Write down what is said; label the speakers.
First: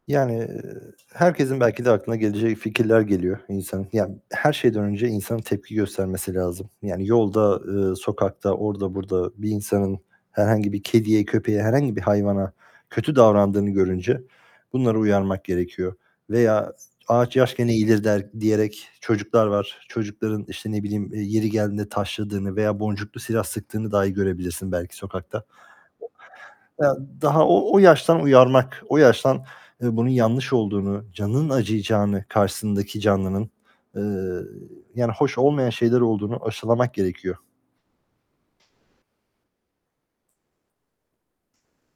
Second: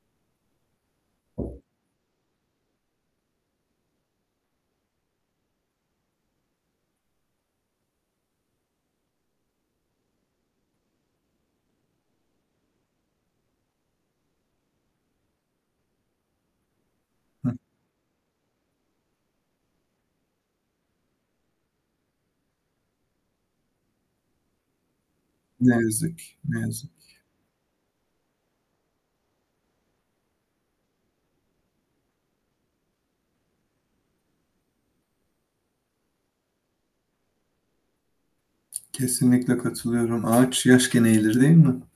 Speaker 1: Yani, eee, herkesin belki de aklına gelecek fikirler geliyor, insanın, ya her şeyden önce insanın tepki göstermesi lazım. Yani yolda, eee, sokakta, orada burada bir insanın herhangi bir kediye, köpeğe, herhangi bir hayvana kötü davrandığını görünce, bunları uyarmak gerekiyor. Veya, ağaç
Speaker 2: Hıh.
Speaker 1: yaşken eğilir de diyerek çocuklar var. Çocukların, işte ne bileyim, eee, yeri geldiğinde taşladığını veya boncuklu silah sıktığını dahi görebilirsin belki sokakta.
Speaker 2: Ne yazık ki, ne
Speaker 1: Ya,
Speaker 2: yazık ki.
Speaker 1: daha o, o yaştan uyarmak, o yaştan, ııı, bunun yanlış olduğunu, canının acıyacağını, karşısındaki canlının, eee, yani hoş olmayan şeyler olduğunu aşılamak gerekiyor.
Speaker 2: Kesinlikle katılıyorum, ağaç yaş iken eğilir, değil mi?